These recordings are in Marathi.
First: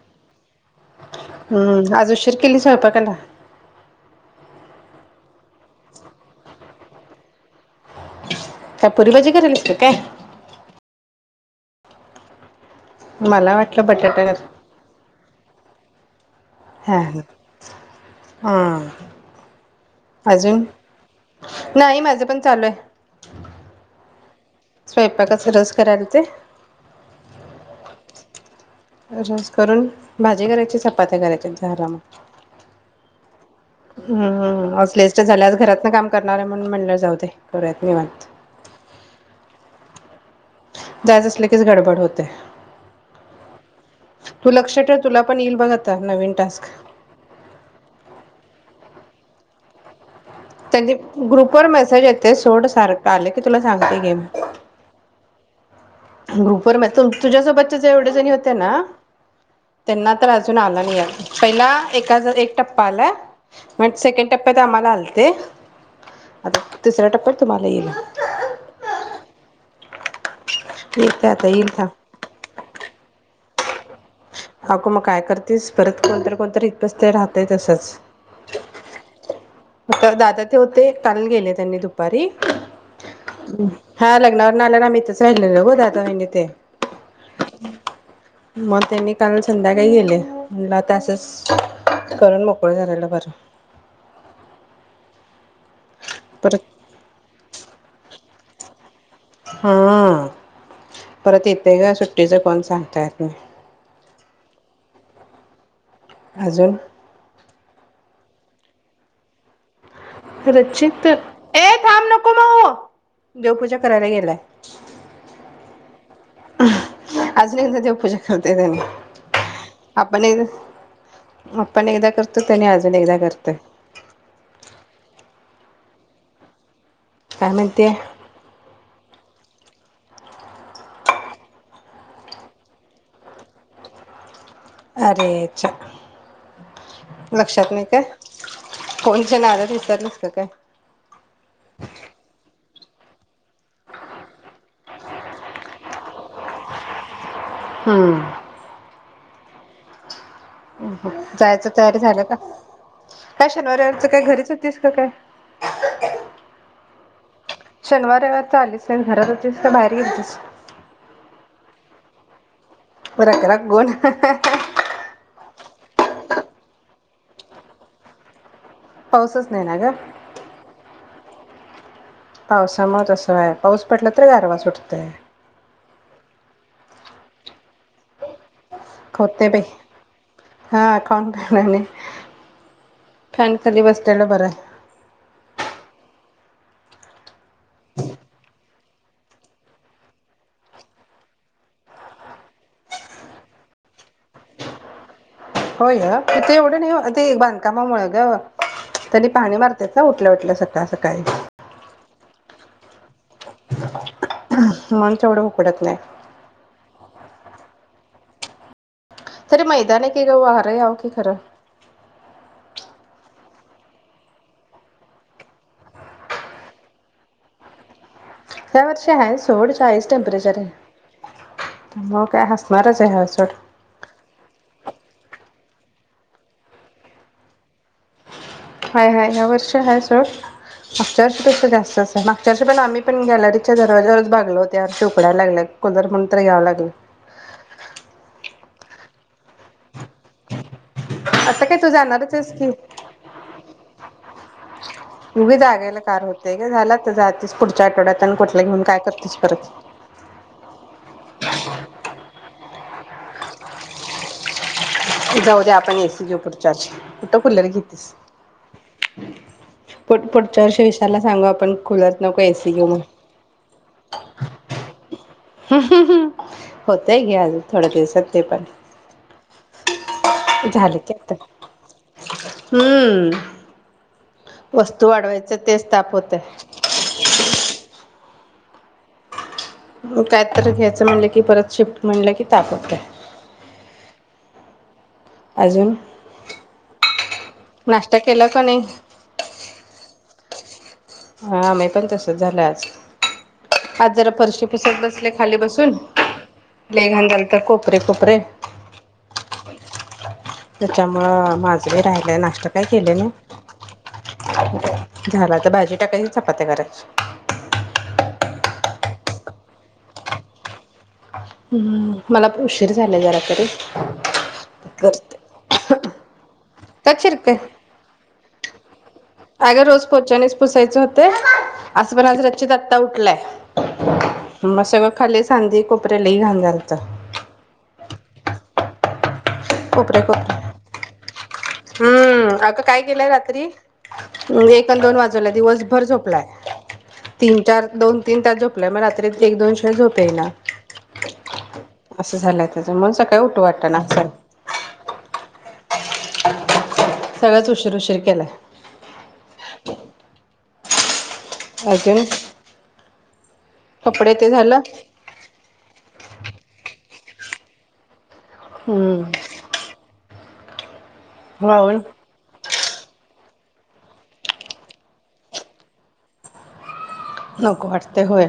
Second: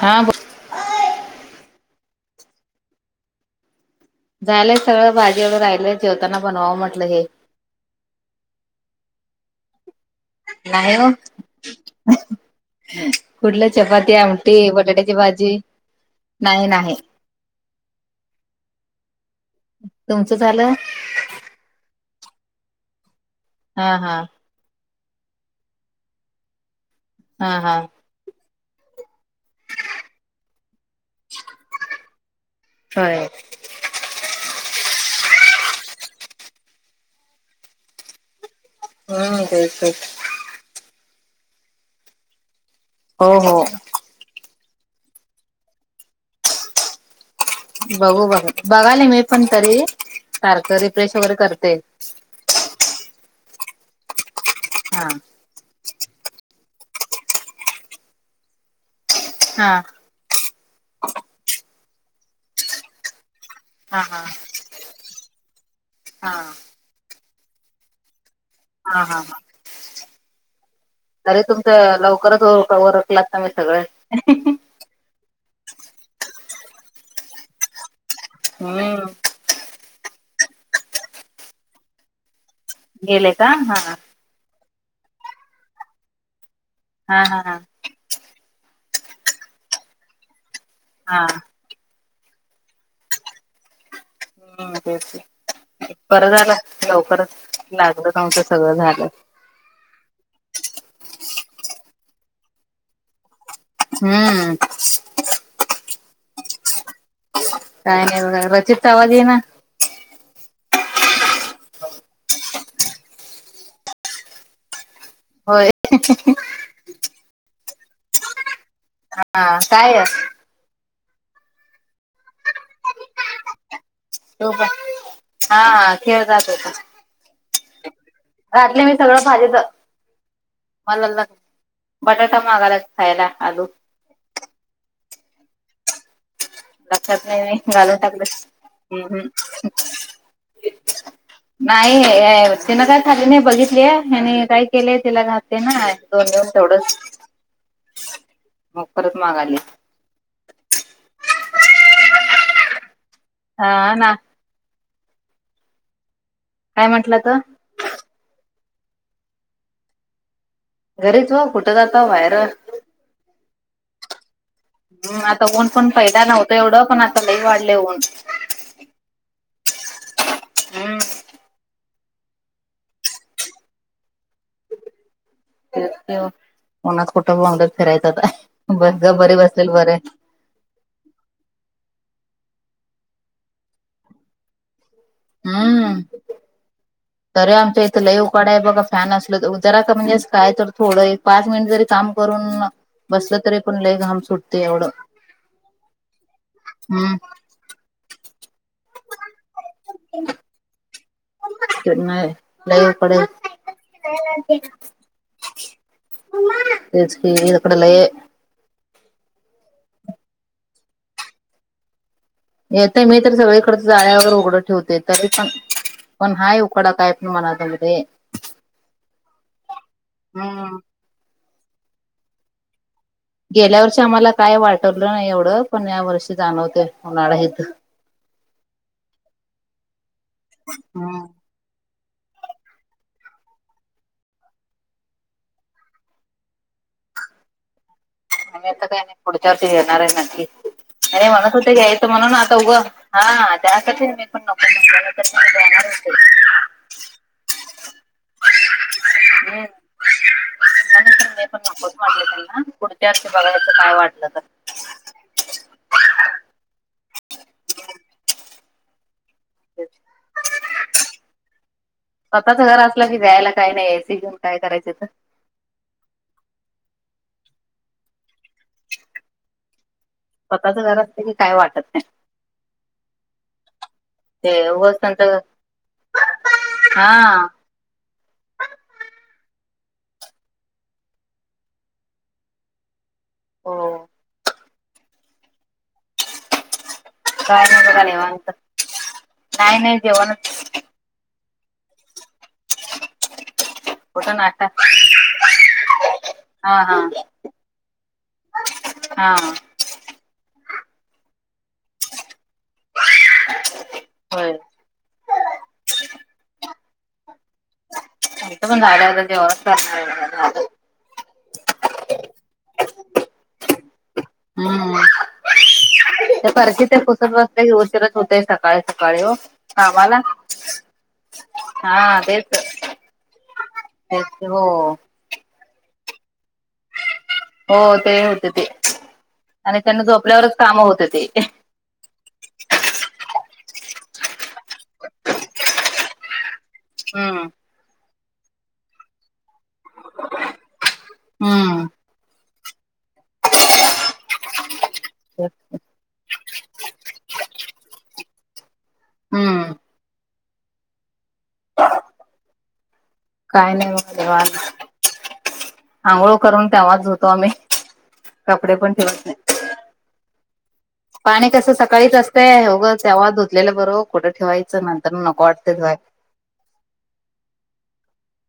हा हम्म आज उशीर काी केली स्वयंपाकाला? झालय सगळं भाजी वैगरे राहिले जेवताना बनवावं म्हटलं हे का पूरी भाजी करायलीस का काय? नाही ओ. मला कुठलं वाटलं चपाती, बटाटा घाल. आमटी, बटाट्याची भाजी नाही नाही हा ह हम तुमचं अजून झालं नाही माझं पण चालू आहे. हा हा. स्वयंपाक सगळच कराय लागतय हा हा रस करून, भाजी करायची चपात्या करायच्या झालं मग. होय हम हम आज लेट झालंय घरात न काम करणार आहे म्हणून म्हणलं जाऊ देत करुयात निवांत हम्म तेच तेच. जायच असले किच गडबड होतयं. हो हो तू लक्षात ठेव तुला पण येईल बघा आता नवीन टास्क. बघू बघा बघाल मी पण तरी सारखं रिफ्रेश त्यां वगैरे ग्रुप वर करते मेसेज येते सोड सारखं आले मी तुला सांगते घे मी हा ग्रुपवर म्या तू तुझ्यासोबतच्या ज्या जेवढ्या जणी होत्या ना?? हा त्यांना तर अजून आलं नाहीये, पहिला एक त्याचा आता एक टप्पा आलाय मग हा हा सेकंड हा टप्प्यात आम्हाला आलते आता हा तिसऱ्या टप्प्यात तुम्हाला येईल. हा हा हा [inaudible] अरे येईल तुमच थांब लवकरच उर उरकलात. आम्ही सगळे काकू मग काय करतीस परत कोणतरी कोणतरी.... तस ते राहतय तसंच. हम्म इथे होते काल गेले त्यांनी दुपारी गेले का हा हा नाल्यात आम्ही इथच राहिलेलो दादा वहिनी ते हा हा हा मग त्यांनी काल संध्याकाळी गेले मुला हा तासस करून मोकळे झालेल बर हम्म तेच ते बर झाल परत लवकरच लागलं नाव त सगळं झालं. हा हाहा परत एक त याच्या सुट्टीच कोण सांगता येत नाही. हम्म अजून काय नाय बघा रचित तवा घे ना... रचित ए थांब नको माऊ देवपूजा करायला गेलाय होय हा ह अजून एकदा देवपूजा करताेय त्यांनी.. हा काय आपण एकदा करतो त्यांनी अजून एकदा करतात टोप हा हा खेळ जा आता काय म्हणते तू रातले मी सगळं पायजत मला लय बटाटा मागालाय खायला आलू अरेच्या लक्षात नाही घालून टाकलं हम्म फोनच्या हम् नादात विसरलीस का काय नाही तिन काय खाली नाही बघितली ह्यांनी काय केलेय तिला लागते ना दोन दिवस तेवढंच. हम्म मागालिया जायचं तयारी झालं का? काय शनिवार हा रविवारची ना काय घरीच होतीस. काय म्हंटलं तर [unintelligible] शनिवार, रविवार चाललीस. की घरात होतेस का बाहेर गेलतीस? घरीच वो कुठं जाताव बाहेरअ. रक रक ऊन हम्म आता ऊन पण पहिला नव्हत एवढं पण आता लई वाढलय ऊन पाऊसच नाहीे ना ग हम् पावसामुळे तस आहे, पाऊस पडला तर गारवा सुटतोय. तेच कि ओ उन्हात कुठं बोंबलत फिरायचं आता बस गप बरी खोते बाई बसलेल बरं. हा कोण करणार नाही. फॅन खाली बसल्याल बरं हम्म तरी आमच्या येथ लय उकाडा आहे बघा फॅन असल तरी जरा का म्हणजे काय तर थोडं एक पाच मिनिट जरी काम करून बसलं तरी पण लई घाम सुटतय एवढं होय ग तिथं एवढ नाही हम्म. ते बांधकामामुळं ग त्यांनी पाणी मारत्यात ना उठल्या उठल्या सकाळ सकाळी नाही, लय उकाडा. म्हणून तेवढं उकडत नाही. तेच कि [unintelligible] तरी मैदान आहे की ग वार याव की खर येतय मी तरी सगळीकडच्या जाळ्या वगैरे उघडं ठेवतोय तरी पण पण हाय उकाडा काय पण मना ताई हया वर्षी आहे सोड चाळीस टेंपरेचर आहे. हम्म. मग काय हसणारच कि गेल्या वर्षी आम्हाला काय वाटलं नाही एवढं पण या वर्षी जाणवते उन्हाळा इथ. हाय हाय ह्या वर्षी हाय सोड मागच्या हम्म. वर्षी पेक्षा जास्तच हाय मागच्या वर्षी पण आम्ही आम्ही पण गॅलरीच्या दरवाजावरच भागल होत हयावर्षी उकडायला लागलय म्हणून तर कुलर घ्याव लागलं. आम्ही आता काय नाही पुढच्या वर्षी घेणार आहे नक्की हे म्हणत आता होते काय तू यायचं जाणारच म्हणून आहेस आता की उगं हा त्यासाठी मी पण नको म्हटंल नाही तर उगी जाणार जागायला होते कार ग झाला तर जातीस पुढच्या आठवड्यात आणि कुठला घेऊन काय करतेस परत हम मी पण नकोच म्हटलं त्यांना हे असत्यात बघा काय वाटलं तर जाऊ द्या आपण एसी घेऊ पुढच्यावर्षी कुठ कुलर घेतीस. पुढं पुढच्या वर्षी विशालला सांगू आपण कुलर नको स्वतःच एसी घर घे म्हणून. असलं की जायला काही नाही एसी घेऊन काय करायचं तर. होतय घे अजून थोड्या दिवसात ते पण स्वतःच झाले घर का असलं की आता काय वाटत नाही ते हम्म उगच वस्तू त्यांचं वाढवायच तेच ताप होतोय. हा काय तर घ्यायचं म्हणलं की परत शिफ्ट म्हणलं की ताप होतोय हो [inaudible] अजून? काय नाही बघा नाश्ता केला निवांत. का नाही, नाही जेवानच पेच [unintelligible] हा आम्ही पण तस कुठे चालला आज. आज जरा कुठं नाश्ता फरशी पुसत बसले खाली बसून. हा हा. लय घाण झालते तर कोपरे, कोपरे. हा त्याच्यामुळं माझं बी राहिलंय नाश्ता काय केले नाही. होय [inaudible] [unintelligible] झाला आता भाजी टाकायची चपात्या करायच्या थांबतो म्हणाला आता जेवणच करणार आहे त्याला साधं हम्म मला उशीर झाला जरा तरी हम्म करते. ते फरशी ते ते पुसत बसले की उशीरच होते सगळ्याला काय अग रोज पोछानीच पुसायचं होतंय. असं हा पण आज तेच रचीत आत्ता उठलाय, तेच हो मग सगळं खालीच सांदी कोपरे लई घाण झालतं. हो ते होते ते आणि त्यांना कोपरे झोपल्यावरच कोपरे कामं होते ते हम्म अग काय केलंय रात्री [unintelligible] दोन वाजूला दिवसभर झोप प्लाग हम्म तीन, चार, दोन तीन तास झोपला मग रात्री एक दोन शु नंतर झोप येईना हम्म असं झालंय त्याच्यामुळे सकाळी उठू वाटणा असं झालंय. उशीर उशीर केलाय. हम्म अजून काय नाही बघ कपडे ते झालं निवांत आंघोळ करून तेव्हाच होतो कामे कपडे पण पण ठेवते हम्म पाणी कसं वाळवण सकाळीच असतंय उगाच तेव्हाच धुतलेलं [unintelligible] बर ओ कुठे ठेवायचं नंतरन नको वाटतंय घर. नको वाटतं होय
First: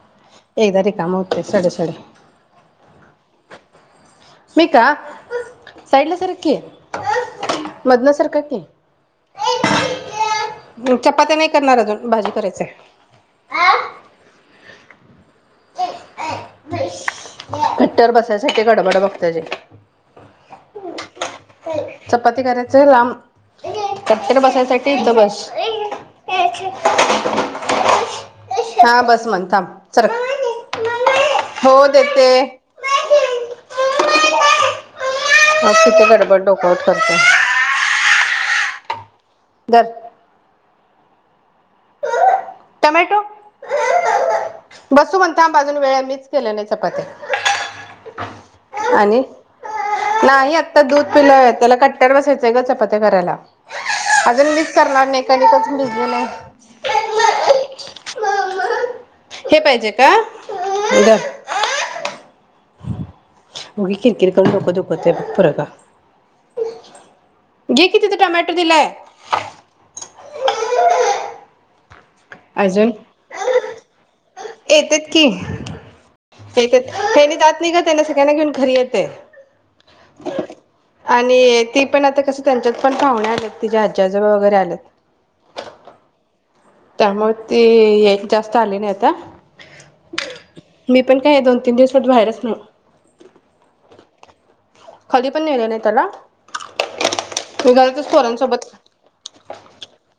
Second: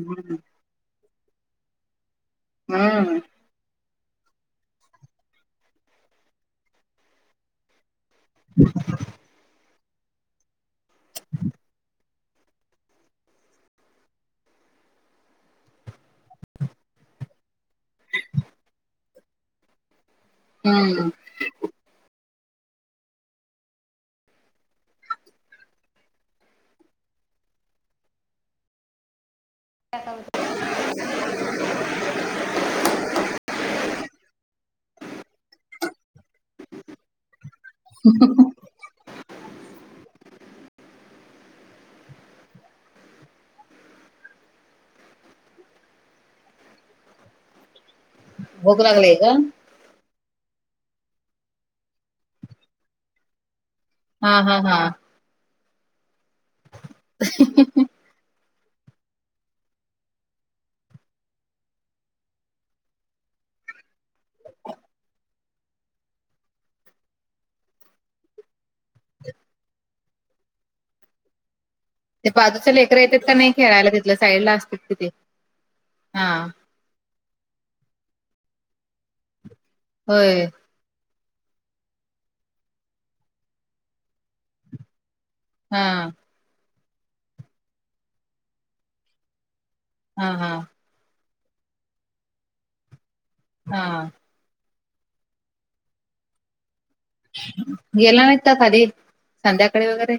हम्म एकदा रिकामा हो साडी साडी हम्म मी का साईडला सरक की. मदन सारका की चपात्या नाही करणार अजून भाजी करायचंय हा गट्टर बसायसाठी गडबड बघ त्याची हम् चपाती करायचा लांब कट्ट्यावर बसायसाठी इथं बस हा बस म्हण थांब सरक होऊ देते [inaudible] बघ किती गडबड डोकावत बसत्या हम हम ह धर टोमॅटो बसून म्हणता थांबअजून वेळ हाय मीच केल्याने चपाती भूक लागलीय का आता दूध पिलंय त्याला कट्ट् वर बसायचंय ग चपत्या करायला हा अजून हा मीच हा करणार नाही कणिक च भिजलेला आहे ही ही ही हे पाहिजे का धर होग उगाच किरकिर करू डोकं दुखतंय बरं का घे की तिथं टोमॅटो दिलाय ते बाजूच अजून लेकर येतात का नाही खेळायला तिथलंच येतेत की हा येतेत तेनी जात ठीक त्यांना सगळ्यांना घेऊन घरी येते होय आणि ती पण आता कस त्यांच्यात पण पाहुणे आलेत तिचे आज्जी आजोबा वगैरे आलेत हा त्यामुळे ते ह जास्त आले नाही आता ह ह का हे दो तीन दिवस कुठं बाहेरच नाही हा खाली पण नेलं नाही त्याला मी घरातच गेला नाहीता पोरांसोबत खाली संध्याकाळी वगैरे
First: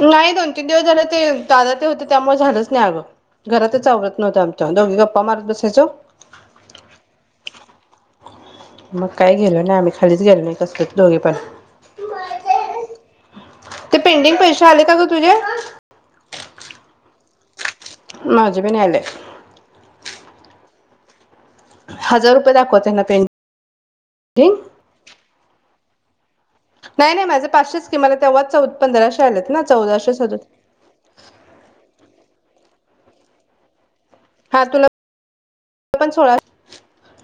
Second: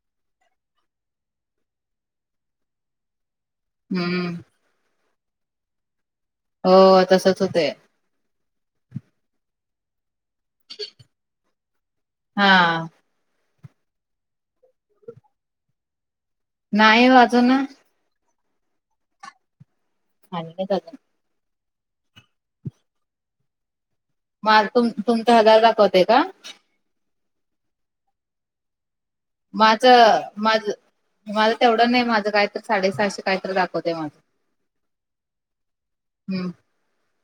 नाही दोन तीन दिवस झाले ते दादा ते होते त्यामुळे झालंच नाही अगं घरातच आवरत हम्म नव्हत आमच्या दोघी गप्पा मारत बसायचं हो तसच होतंय मग काय गेलो नाय आमी खलीच गेलो नाही कसलंच दोघी पण हा ते पेंडिंग पैसे आले का ग तुझे नाही ओ अजून माझे बी नाही आले आणि काय चाललेय हजार रुपये दाखवतयना पेंडिं माझ तुमचं तुमच हजार दाखवतय ते का नाही नाही माझे पाचशेच की तेव्हा चौदा माझं माझ माझ तेवढं नाही माझं काय [unintelligible] साडेसहाशे कायतर दाखवतेय माझं हा तुला पण हम्म सोळाशे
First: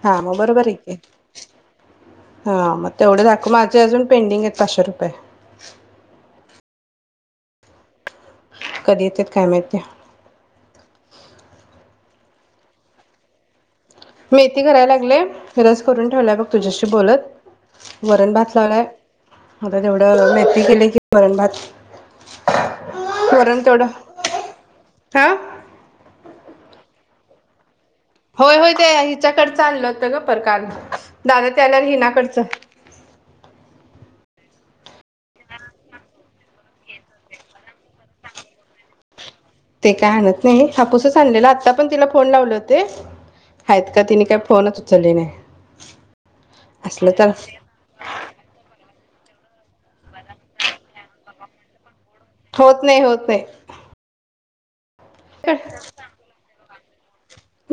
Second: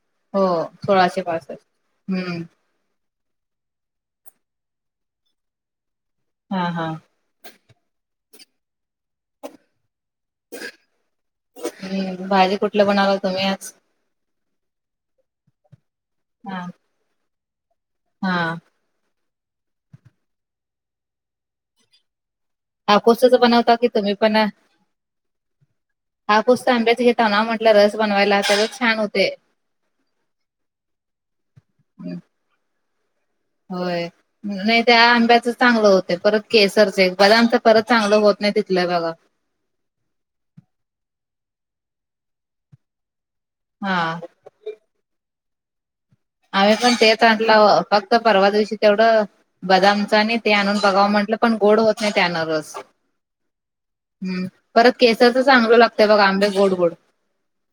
हा मग हो बरोबर आहे के सोळाशे पासष्ट हम्म हा मग तेवढे दाख माझे अजून पेंडिंग आहेत पाचशे रुपये हा हा कधी येतात काय माहिती हम् भाजी कुठलं बनवला तुम्ही आज मेथी करायला लागलेले करुन ठेवल्या बघ हा तुझ्याशी बोलत वरण हा भात लावलाय आता तेवढं मेथी केली की वरण भात हापूस वरण बनवता तेवढं की तुम्ही पण हा हापूस आंब्याच [unintelligible] त्यांना म्हटलं रस बनवायला होय त्याला होय ते छान होते हिच्याकडचं आणलं होत [unintelligible] दादा ते आल्यावर हं, हिनाकडच होय नाही त्या आंब्याच चांगलं होतय परत केसरच एक बदामच परत चांगलं होत नाही तिथल्या बघा ते काय आणत नाही हापूसच आणलेला आता पण तिला फोन लावले होते. हाएत हा का तिने काय फोनच उचलली नाही. आम्ही पण असलं तेेच तर आणल फक्त परवा दिवशी तेवढं बदामचा आणि ते आणून बघावं म्हंटलं पण गोड होत. नाही त्यानं रस होत नाही होत नाही. हम्म परत केसरचं चांगलं लागतय बघा आंबे गोड गोड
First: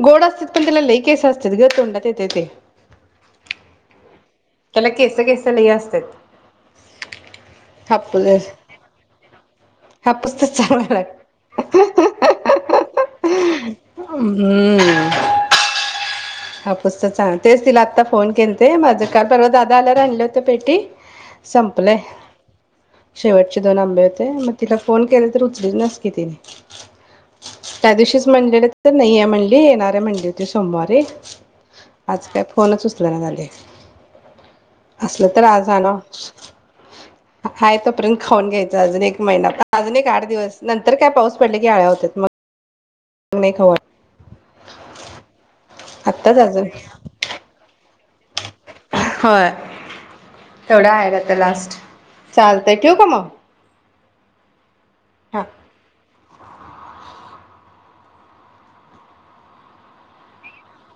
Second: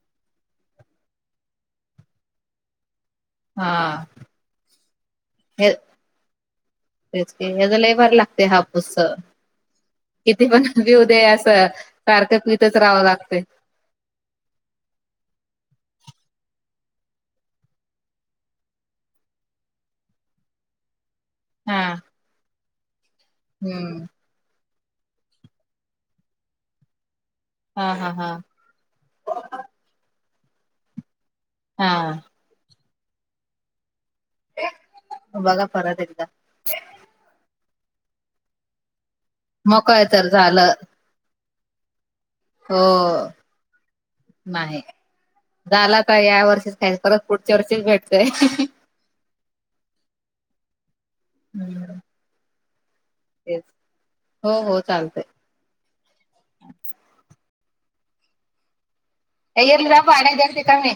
गोड असतीत पण तिला लई केस असतेत ग तोंडात येतय ते. हा त्याला केस केस लई हे असतात तेच की हयच लयभारी लागतय हापूस हापूसच हापूस तर किती पण चांगला पिऊ दे लाग असं सारखं पीतच राहावं लागते हापुसचच चांगल तेच तिला आत्ता फोन केलते माझं काल परवा दादा आल्यावर आणले होत पेटी हा संपलंय शेवटचे दोन आंबे हम्म होते मग तिला फोन केला तर उचलीनाच की ती हा त्या हा दिवशीच हा म्हणलेलं तर नाहीये म्हणली येणार आहे म्हणली. ते सोमवारी हा आज काय फोनच उचल जरा झालय. असलं तर बघा आज आणाव. परत एकदा हाय तोर्यंत खाऊन घ्यायचं अजून एक महिनाभर अजून मकय एक आठ तर दिवस झालं नंतर काय पाऊस पडले की आळ्या होत्यात मग. हो. नाही खाऊ वाटत नाही झाला होता आत्ताच या अजून वर्षीच [unintelligible] परत पुढच्या वर्षीच भेट [unintelligible] होय तेवढं आहेत आता लास्ट हम्म, चाल ठेवू का मग? तेच हो होत चालतय. हा हे घे तुला पाणी देते थांब मी